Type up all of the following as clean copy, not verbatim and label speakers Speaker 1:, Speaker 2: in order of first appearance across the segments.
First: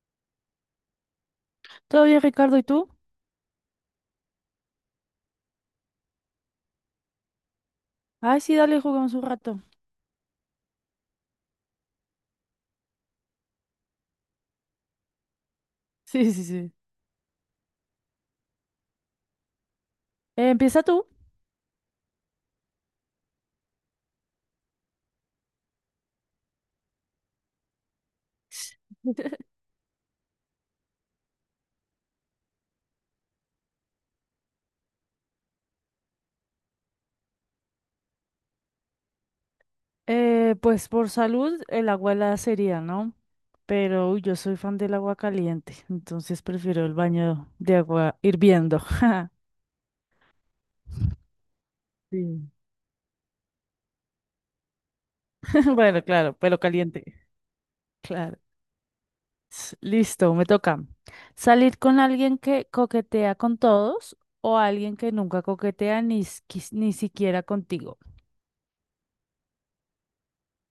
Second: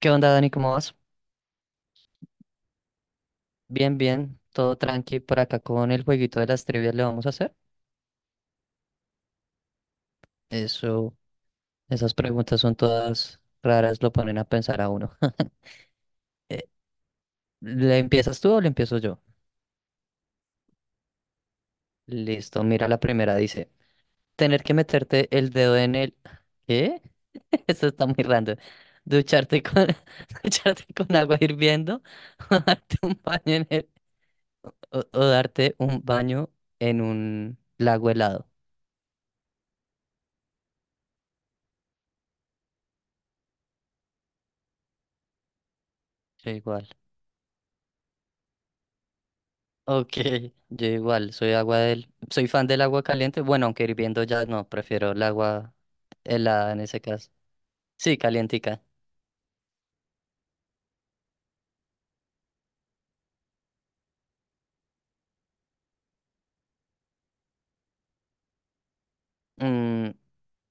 Speaker 1: ¿Qué onda, Dani? ¿Cómo vas?
Speaker 2: ¿Todo bien, Ricardo? ¿Y tú?
Speaker 1: Bien, bien, todo tranqui por acá con el jueguito de las trivias le vamos a hacer.
Speaker 2: Ay, sí, dale, jugamos un rato.
Speaker 1: Eso, esas preguntas son todas raras, lo ponen a pensar a uno.
Speaker 2: Sí, sí,
Speaker 1: Eh,
Speaker 2: sí.
Speaker 1: ¿Le empiezas tú o le empiezo yo?
Speaker 2: Empieza tú.
Speaker 1: Listo, mira la primera, dice, tener que meterte el dedo en el... ¿Qué? Eso está muy random. Ducharte con, ducharte con agua hirviendo o darte un baño en el... O darte un baño en un lago helado.
Speaker 2: Pues por salud, el agua helada sería, ¿no? Pero uy, yo soy fan del agua caliente, entonces
Speaker 1: Yo
Speaker 2: prefiero
Speaker 1: igual.
Speaker 2: el baño de agua hirviendo.
Speaker 1: Ok, yo igual, soy
Speaker 2: Sí.
Speaker 1: fan del agua caliente, bueno, aunque hirviendo ya no, prefiero el agua
Speaker 2: Bueno, claro, pero
Speaker 1: helada en ese
Speaker 2: caliente.
Speaker 1: caso. Sí,
Speaker 2: Claro.
Speaker 1: calientica.
Speaker 2: Listo, me toca. ¿Salir con alguien que coquetea con todos o alguien que nunca coquetea ni, ni siquiera contigo?
Speaker 1: Mm,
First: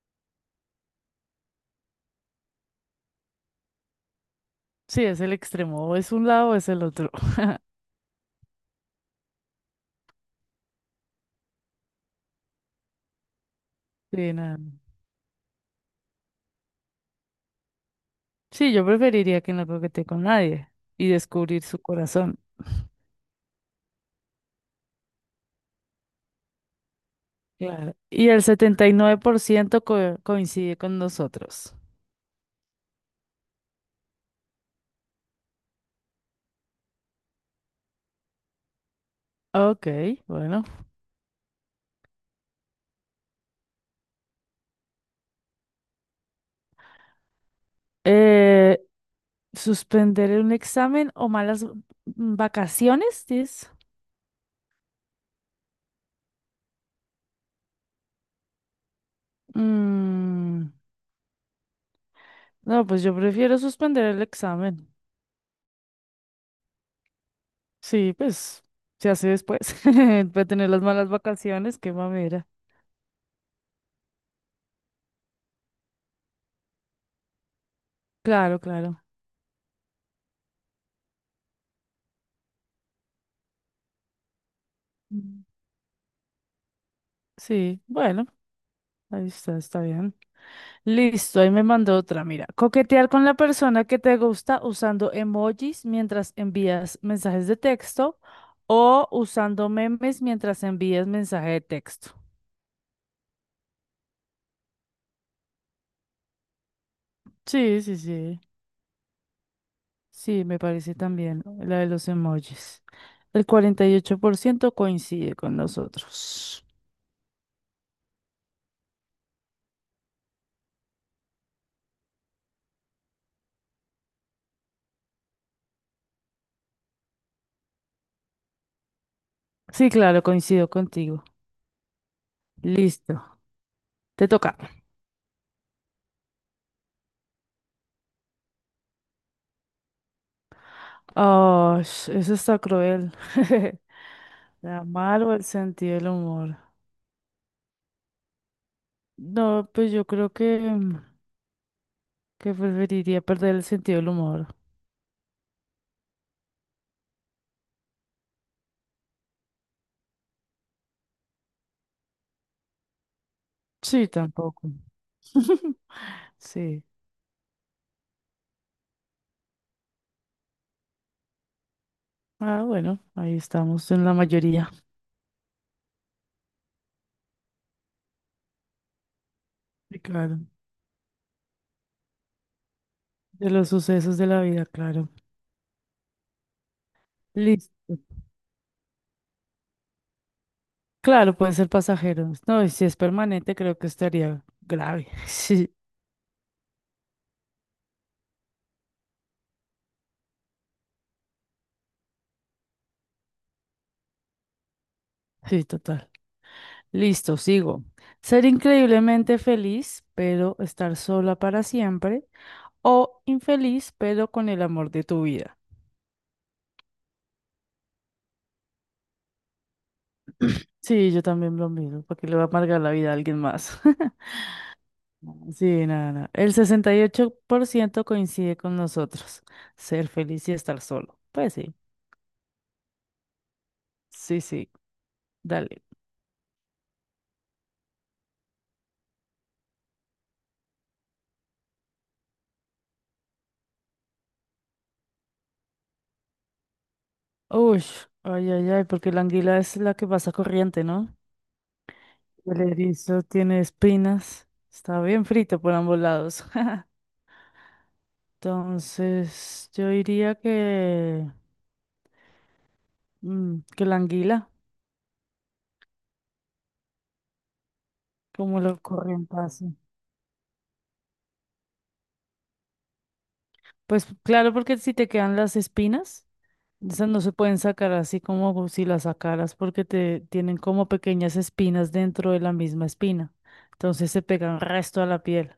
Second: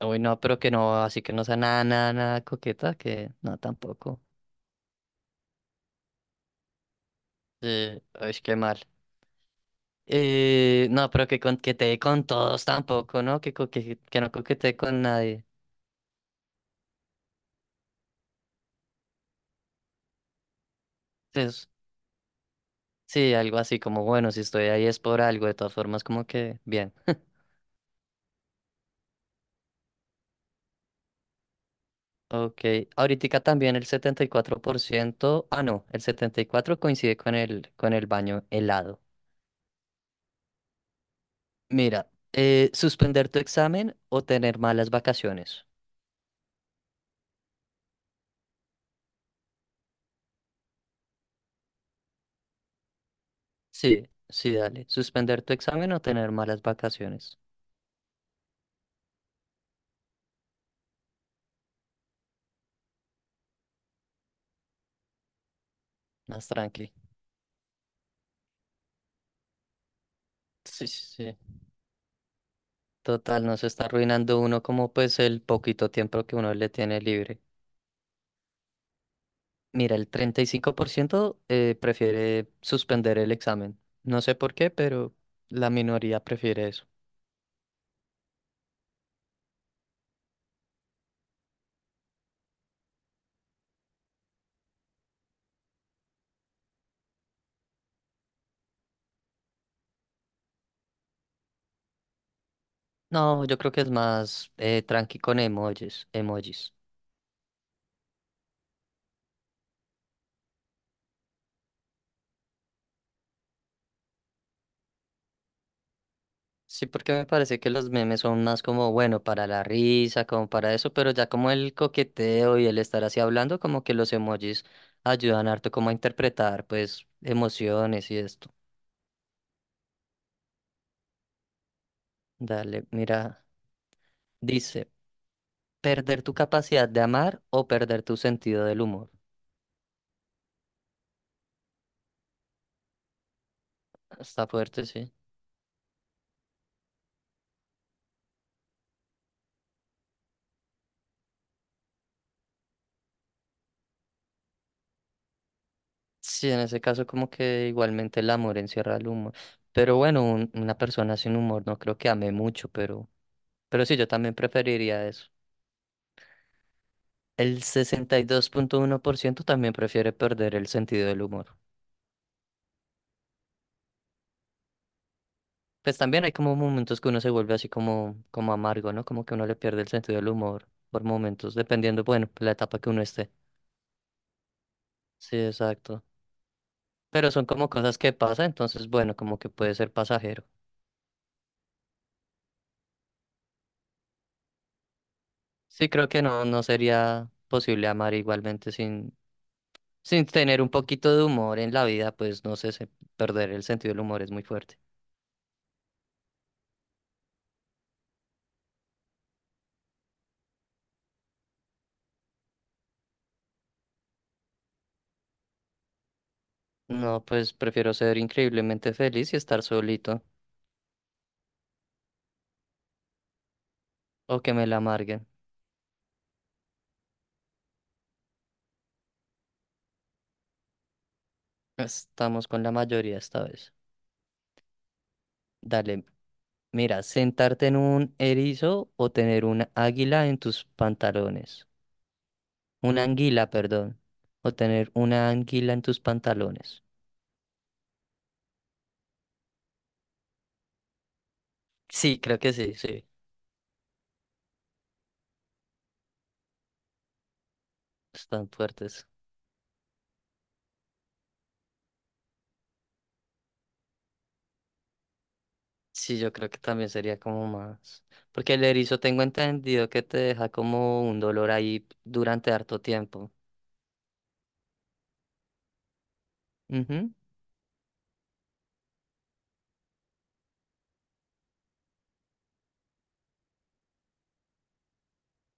Speaker 1: uy, no, pero que no, así que no sea nada, nada, nada coqueta, que no, tampoco.
Speaker 2: Sí, es el extremo, o es un lado o es el otro.
Speaker 1: Sí, es que mal. No, pero que coquetee con todos tampoco, ¿no? Que no
Speaker 2: Sí, nada.
Speaker 1: coquetee con nadie.
Speaker 2: Sí, yo preferiría que no coquetee con nadie y descubrir
Speaker 1: Entonces,
Speaker 2: su corazón.
Speaker 1: sí, algo así como, bueno, si estoy ahí es por algo, de todas formas, como que bien.
Speaker 2: Claro. Y el 79% coincide con nosotros.
Speaker 1: Ok, ahorita también el 74%. Ah, no, el 74 coincide con el baño helado.
Speaker 2: Ok, bueno.
Speaker 1: Mira, suspender tu examen o tener malas vacaciones.
Speaker 2: Eh, ¿Suspender un examen o malas vacaciones? Dices?
Speaker 1: Sí, sí, dale. Suspender tu examen o tener malas vacaciones.
Speaker 2: Mm, no, pues yo prefiero suspender el examen.
Speaker 1: Más tranqui.
Speaker 2: Sí, pues se hace después. Voy a tener las
Speaker 1: Sí, sí,
Speaker 2: malas
Speaker 1: sí.
Speaker 2: vacaciones, qué mamera.
Speaker 1: Total, no se está arruinando uno como pues el poquito tiempo que uno le tiene libre.
Speaker 2: Claro, claro.
Speaker 1: Mira, el 35% prefiere suspender el examen. No sé por qué, pero
Speaker 2: Mm.
Speaker 1: la minoría prefiere eso.
Speaker 2: Sí, bueno, ahí está, está bien. Listo, ahí me mandó otra. Mira, coquetear con la persona que te gusta usando emojis mientras envías mensajes de texto o usando memes mientras envías mensaje de texto.
Speaker 1: No, yo creo que es más tranqui con emojis, emojis.
Speaker 2: Sí, sí, sí. Sí, me parece también la de los emojis. El 48% coincide con nosotros.
Speaker 1: Sí, porque me parece que los memes son más como, bueno, para la risa, como para eso, pero ya como el coqueteo y el estar así hablando, como que los emojis ayudan harto como a interpretar, pues, emociones y esto.
Speaker 2: Sí, claro, coincido contigo.
Speaker 1: Dale,
Speaker 2: Listo,
Speaker 1: mira,
Speaker 2: te toca.
Speaker 1: dice, perder tu capacidad de amar o perder tu sentido del humor.
Speaker 2: Oh, eso está cruel.
Speaker 1: Está
Speaker 2: La
Speaker 1: fuerte, sí.
Speaker 2: mal o el sentido del humor. No, pues yo creo que, que preferiría perder el sentido del humor.
Speaker 1: Sí, en ese caso como que igualmente el amor encierra el humor. Pero bueno, una persona sin humor no creo que ame mucho, pero... Pero sí, yo
Speaker 2: Sí,
Speaker 1: también
Speaker 2: tampoco.
Speaker 1: preferiría eso.
Speaker 2: Sí.
Speaker 1: El 62,1% también prefiere perder el sentido del humor.
Speaker 2: Ah, bueno, ahí estamos en la mayoría.
Speaker 1: Pues también hay como momentos que uno se vuelve así como amargo, ¿no? Como que uno le pierde el
Speaker 2: Sí,
Speaker 1: sentido del
Speaker 2: claro.
Speaker 1: humor por momentos, dependiendo, bueno, la etapa que uno esté.
Speaker 2: De los sucesos de la vida, claro.
Speaker 1: Sí, exacto. Pero son como
Speaker 2: Listo.
Speaker 1: cosas que pasan, entonces, bueno, como que puede ser pasajero.
Speaker 2: Claro, puede ser pasajero. No, y si es permanente, creo que estaría grave. Sí,
Speaker 1: Sí, creo que no, no sería posible amar igualmente sin tener un poquito de humor en la vida, pues no sé, perder el sentido del humor es muy fuerte.
Speaker 2: sí, total. Listo, sigo. Ser increíblemente feliz, pero estar sola para siempre. O infeliz, pero con el amor de tu vida.
Speaker 1: No, pues prefiero ser increíblemente feliz y estar solito
Speaker 2: Sí, yo también lo mismo, porque le va a amargar la vida a alguien más.
Speaker 1: o que me la amarguen.
Speaker 2: Sí, nada, nada. El 68% coincide con nosotros. Ser feliz y estar solo. Pues sí,
Speaker 1: Estamos con la mayoría esta vez.
Speaker 2: sí, sí, dale.
Speaker 1: Dale, mira, sentarte en un erizo o tener una águila en tus pantalones. Una anguila, perdón. O tener una anguila en tus pantalones.
Speaker 2: Uy, ay, ay, ay, porque la anguila es la que pasa corriente, ¿no?
Speaker 1: Sí, creo que
Speaker 2: El
Speaker 1: sí, sí.
Speaker 2: erizo tiene espinas. Está bien frito por ambos lados.
Speaker 1: Están fuertes.
Speaker 2: Entonces, yo diría que, que la anguila,
Speaker 1: Sí, yo creo que también sería como más. Porque
Speaker 2: como
Speaker 1: el
Speaker 2: lo
Speaker 1: erizo tengo
Speaker 2: corriente hace.
Speaker 1: entendido que te deja como un dolor ahí durante harto tiempo.
Speaker 2: Pues claro, porque si te quedan las espinas. Esas
Speaker 1: Ujú.
Speaker 2: no se pueden sacar así como si las sacaras porque te tienen como pequeñas espinas dentro de la misma espina. Entonces se pegan resto a la piel.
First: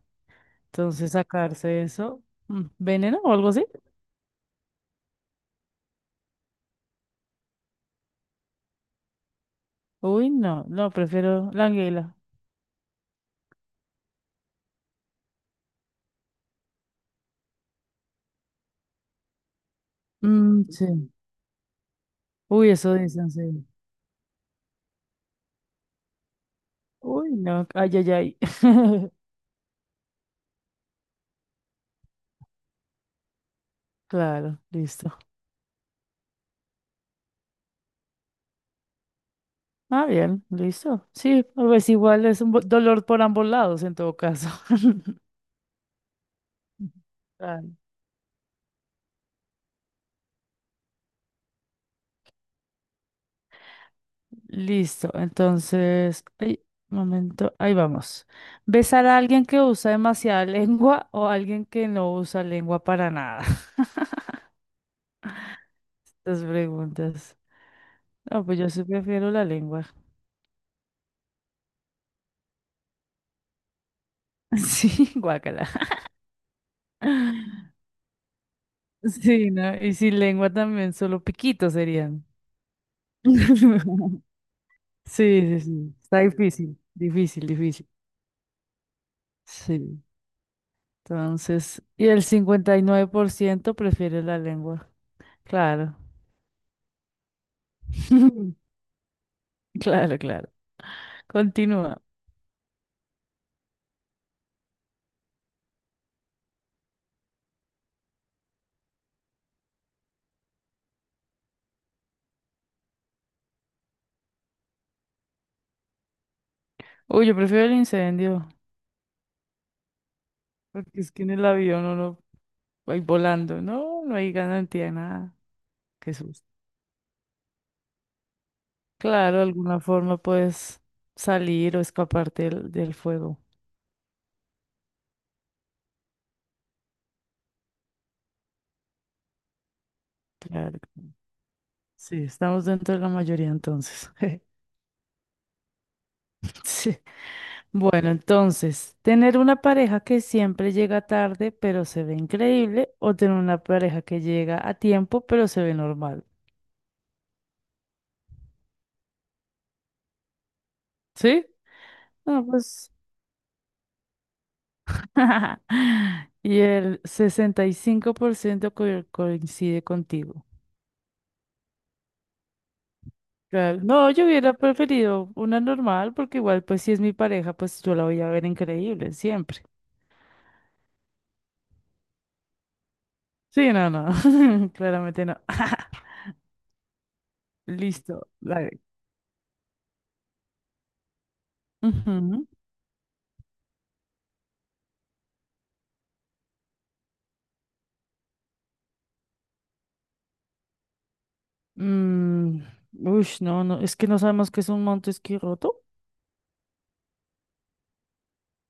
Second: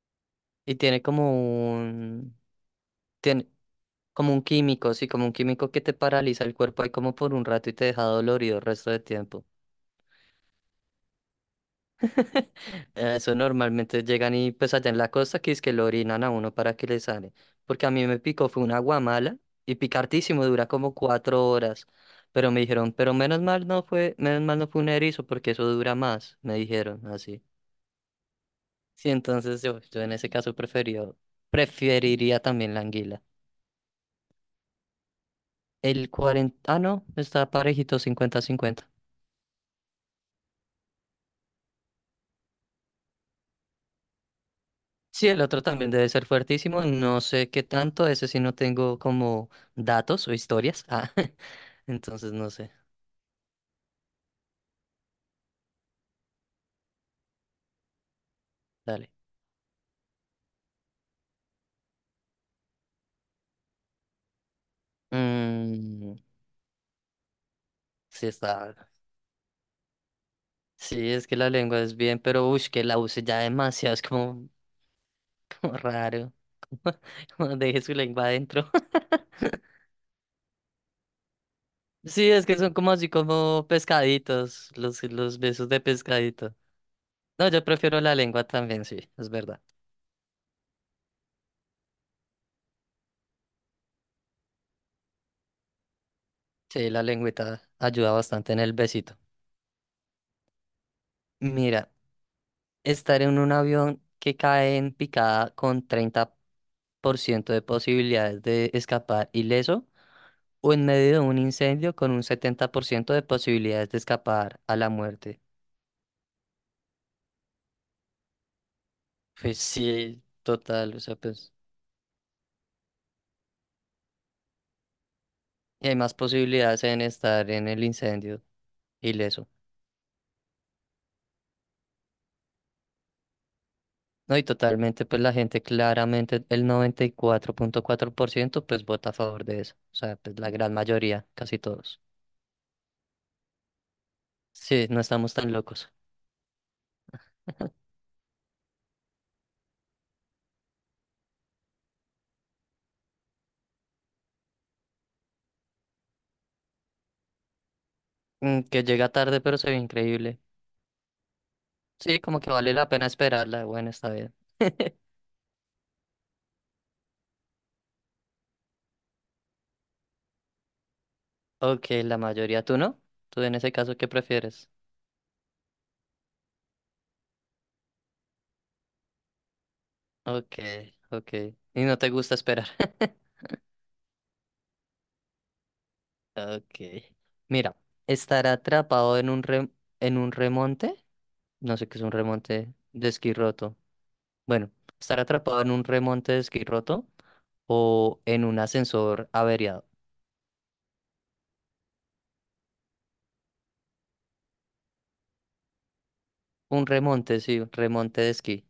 Speaker 1: Y tiene
Speaker 2: Entonces
Speaker 1: como
Speaker 2: sacarse eso,
Speaker 1: un...
Speaker 2: veneno o
Speaker 1: Tiene
Speaker 2: algo así.
Speaker 1: como un químico, sí, como un químico que te paraliza el cuerpo ahí como por un rato y te deja dolorido el resto del tiempo.
Speaker 2: Uy, no, no, prefiero la anguila.
Speaker 1: Eso normalmente llegan y pues allá en la costa que es que lo orinan a uno para que le sale. Porque a mí me picó, fue una guamala y picartísimo,
Speaker 2: Mm,
Speaker 1: dura como
Speaker 2: sí.
Speaker 1: 4 horas. Pero me
Speaker 2: Uy,
Speaker 1: dijeron,
Speaker 2: eso
Speaker 1: pero
Speaker 2: dicen,
Speaker 1: menos
Speaker 2: sí.
Speaker 1: mal no fue, menos mal no fue un erizo porque eso dura más, me dijeron
Speaker 2: Uy,
Speaker 1: así.
Speaker 2: no, ay, ay, ay.
Speaker 1: Sí, entonces yo en ese caso preferiría también la anguila.
Speaker 2: Claro, listo.
Speaker 1: El 40, ah, no, está parejito 50-50.
Speaker 2: Ah, bien, listo. Sí, pues igual es un dolor por ambos lados en todo caso.
Speaker 1: Sí, el otro también debe ser fuertísimo, no sé qué
Speaker 2: Claro.
Speaker 1: tanto, ese sí no tengo como datos o historias. Ah, entonces no sé,
Speaker 2: Listo, entonces, ay, un momento, ahí vamos. Besar
Speaker 1: dale.
Speaker 2: a alguien que usa demasiada lengua o a alguien que no usa lengua para nada.
Speaker 1: Mm,
Speaker 2: Estas preguntas.
Speaker 1: sí
Speaker 2: No, pues yo
Speaker 1: está.
Speaker 2: sí prefiero la lengua.
Speaker 1: Sí, es que la lengua es bien, pero uy, que la use ya demasiado, es como,
Speaker 2: Sí, guácala.
Speaker 1: como raro. Como deje su lengua adentro.
Speaker 2: Sí, ¿no? Y sin lengua también, solo piquitos serían.
Speaker 1: Sí, es que son como así como pescaditos, los
Speaker 2: Sí, sí,
Speaker 1: besos de
Speaker 2: sí. Está
Speaker 1: pescadito.
Speaker 2: difícil, difícil,
Speaker 1: No, yo
Speaker 2: difícil.
Speaker 1: prefiero la lengua también, sí, es verdad.
Speaker 2: Sí. Entonces, y el 59% prefiere la lengua. Claro.
Speaker 1: Sí, la lengüita ayuda bastante en el besito.
Speaker 2: Claro, claro.
Speaker 1: Mira,
Speaker 2: Continúa.
Speaker 1: estar en un avión que cae en picada con 30% de posibilidades de escapar ileso o en medio de un incendio con un 70% de posibilidades de escapar a la muerte.
Speaker 2: Uy, yo prefiero el incendio,
Speaker 1: Pues sí, total, o
Speaker 2: porque es
Speaker 1: sea,
Speaker 2: que en el
Speaker 1: pues
Speaker 2: avión uno va ahí volando. No, no hay garantía de nada.
Speaker 1: y hay más
Speaker 2: Qué susto.
Speaker 1: posibilidades en estar en el incendio
Speaker 2: Claro, de
Speaker 1: ileso.
Speaker 2: alguna forma puedes salir o escaparte del fuego.
Speaker 1: No, y totalmente, pues la gente claramente, el noventa y cuatro punto cuatro por ciento pues vota a favor de eso. O sea, pues la gran
Speaker 2: Claro.
Speaker 1: mayoría, casi todos.
Speaker 2: Sí, estamos dentro de la mayoría entonces.
Speaker 1: Sí, no estamos tan locos.
Speaker 2: Sí. Bueno, entonces, tener una pareja que siempre llega tarde, pero se ve increíble, o tener una pareja que llega a tiempo, pero se ve normal.
Speaker 1: Que llega tarde, pero se ve increíble.
Speaker 2: ¿Sí?
Speaker 1: Sí, como
Speaker 2: No,
Speaker 1: que vale la
Speaker 2: pues.
Speaker 1: pena esperarla. Bueno, está bien.
Speaker 2: Y el 65% coincide contigo.
Speaker 1: Ok, la mayoría, ¿tú no? ¿Tú en ese
Speaker 2: Claro.
Speaker 1: caso qué
Speaker 2: No, yo hubiera
Speaker 1: prefieres?
Speaker 2: preferido una normal porque igual, pues si es mi pareja, pues yo la voy a ver increíble siempre.
Speaker 1: Ok, ok. Y no te gusta esperar.
Speaker 2: Sí, no, no. Claramente no.
Speaker 1: Ok. Mira,
Speaker 2: Listo.
Speaker 1: estar
Speaker 2: Dale.
Speaker 1: atrapado en un remonte, no sé qué es un
Speaker 2: Ujú.
Speaker 1: remonte de esquí roto, bueno, estar atrapado en un remonte de esquí roto o en un ascensor averiado.
Speaker 2: Mm, ush, no, no, es que no sabemos qué es un monte esquí roto.
Speaker 1: Un remonte, sí, un remonte de esquí.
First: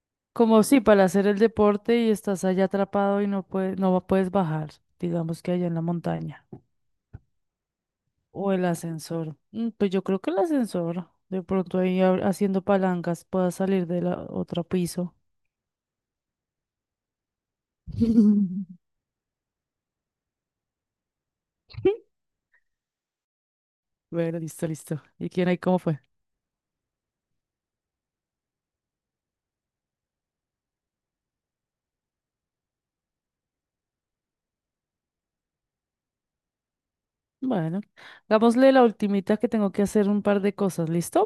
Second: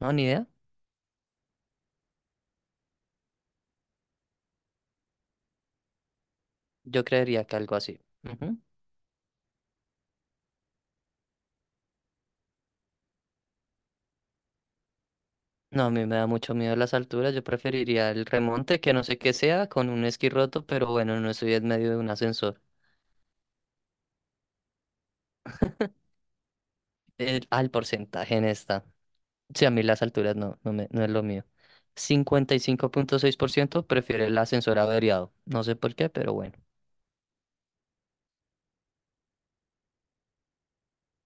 Speaker 1: No, ni idea.
Speaker 2: Como si para hacer el deporte y estás allá atrapado y no puedes, no puedes bajar, digamos que allá en la montaña.
Speaker 1: Yo creería que algo así.
Speaker 2: O
Speaker 1: Ujú.
Speaker 2: el ascensor. Mm, pues yo creo que el ascensor. De pronto ahí haciendo palancas pueda salir de la otro piso.
Speaker 1: No, a mí me da mucho miedo las alturas. Yo preferiría el remonte, que no sé qué sea, con un esquí roto, pero bueno, no estoy en medio de un ascensor.
Speaker 2: Bueno, listo, listo. ¿Y quién ahí cómo fue?
Speaker 1: Al porcentaje en esta. Sí, a mí las alturas no, no, me, no es lo mío. 55,6% prefiere el ascensor averiado. No sé por qué, pero bueno.
Speaker 2: Bueno, hagámosle la ultimita que tengo que hacer un par de cosas. ¿Listo?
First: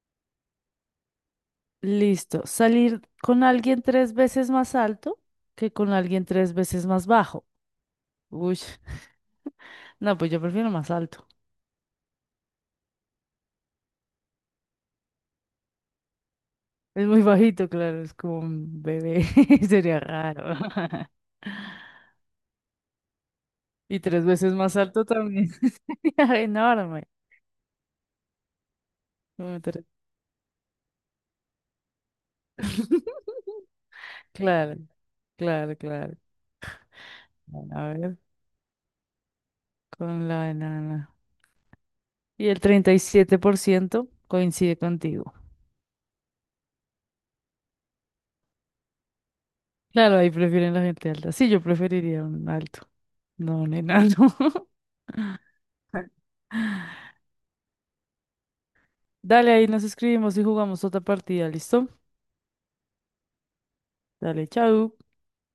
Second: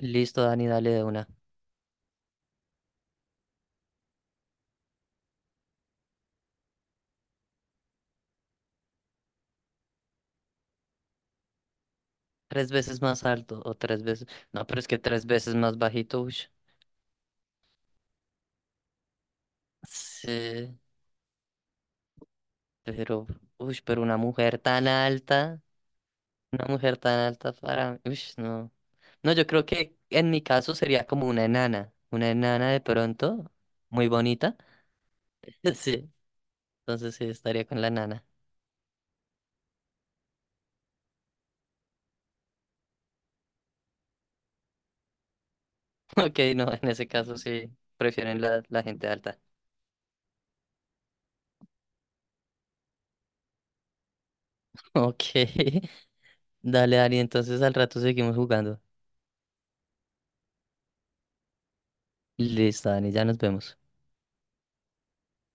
Speaker 1: Listo, Dani, dale de una.
Speaker 2: Listo. Salir con alguien tres veces más alto que con alguien tres veces más bajo. Uy, no, pues yo prefiero más alto.
Speaker 1: Tres veces más alto o tres veces. No, pero es que tres veces más bajito, uy.
Speaker 2: Es muy bajito, claro, es como un bebé. Sería raro.
Speaker 1: Sí, pero, uy,
Speaker 2: Y
Speaker 1: pero una
Speaker 2: tres veces
Speaker 1: mujer
Speaker 2: más
Speaker 1: tan
Speaker 2: alto también.
Speaker 1: alta, una mujer
Speaker 2: Enorme.
Speaker 1: tan alta para, uy, no. No, yo
Speaker 2: Muy
Speaker 1: creo que en mi caso sería como una enana de pronto, muy bonita.
Speaker 2: Claro, claro,
Speaker 1: Sí,
Speaker 2: claro.
Speaker 1: entonces sí, estaría
Speaker 2: Bueno,
Speaker 1: con la
Speaker 2: a ver,
Speaker 1: enana.
Speaker 2: con la enana. Y el 37% coincide contigo.
Speaker 1: Ok, no, en ese caso sí, prefieren la gente alta.
Speaker 2: Claro, ahí prefieren la gente alta. Sí, yo preferiría un alto, no un enano.
Speaker 1: Ok, dale, Dani, entonces al rato seguimos jugando.
Speaker 2: Dale, ahí nos escribimos y jugamos otra partida, ¿listo?
Speaker 1: Listo, Dani, ya nos vemos.
Speaker 2: Dale, chao.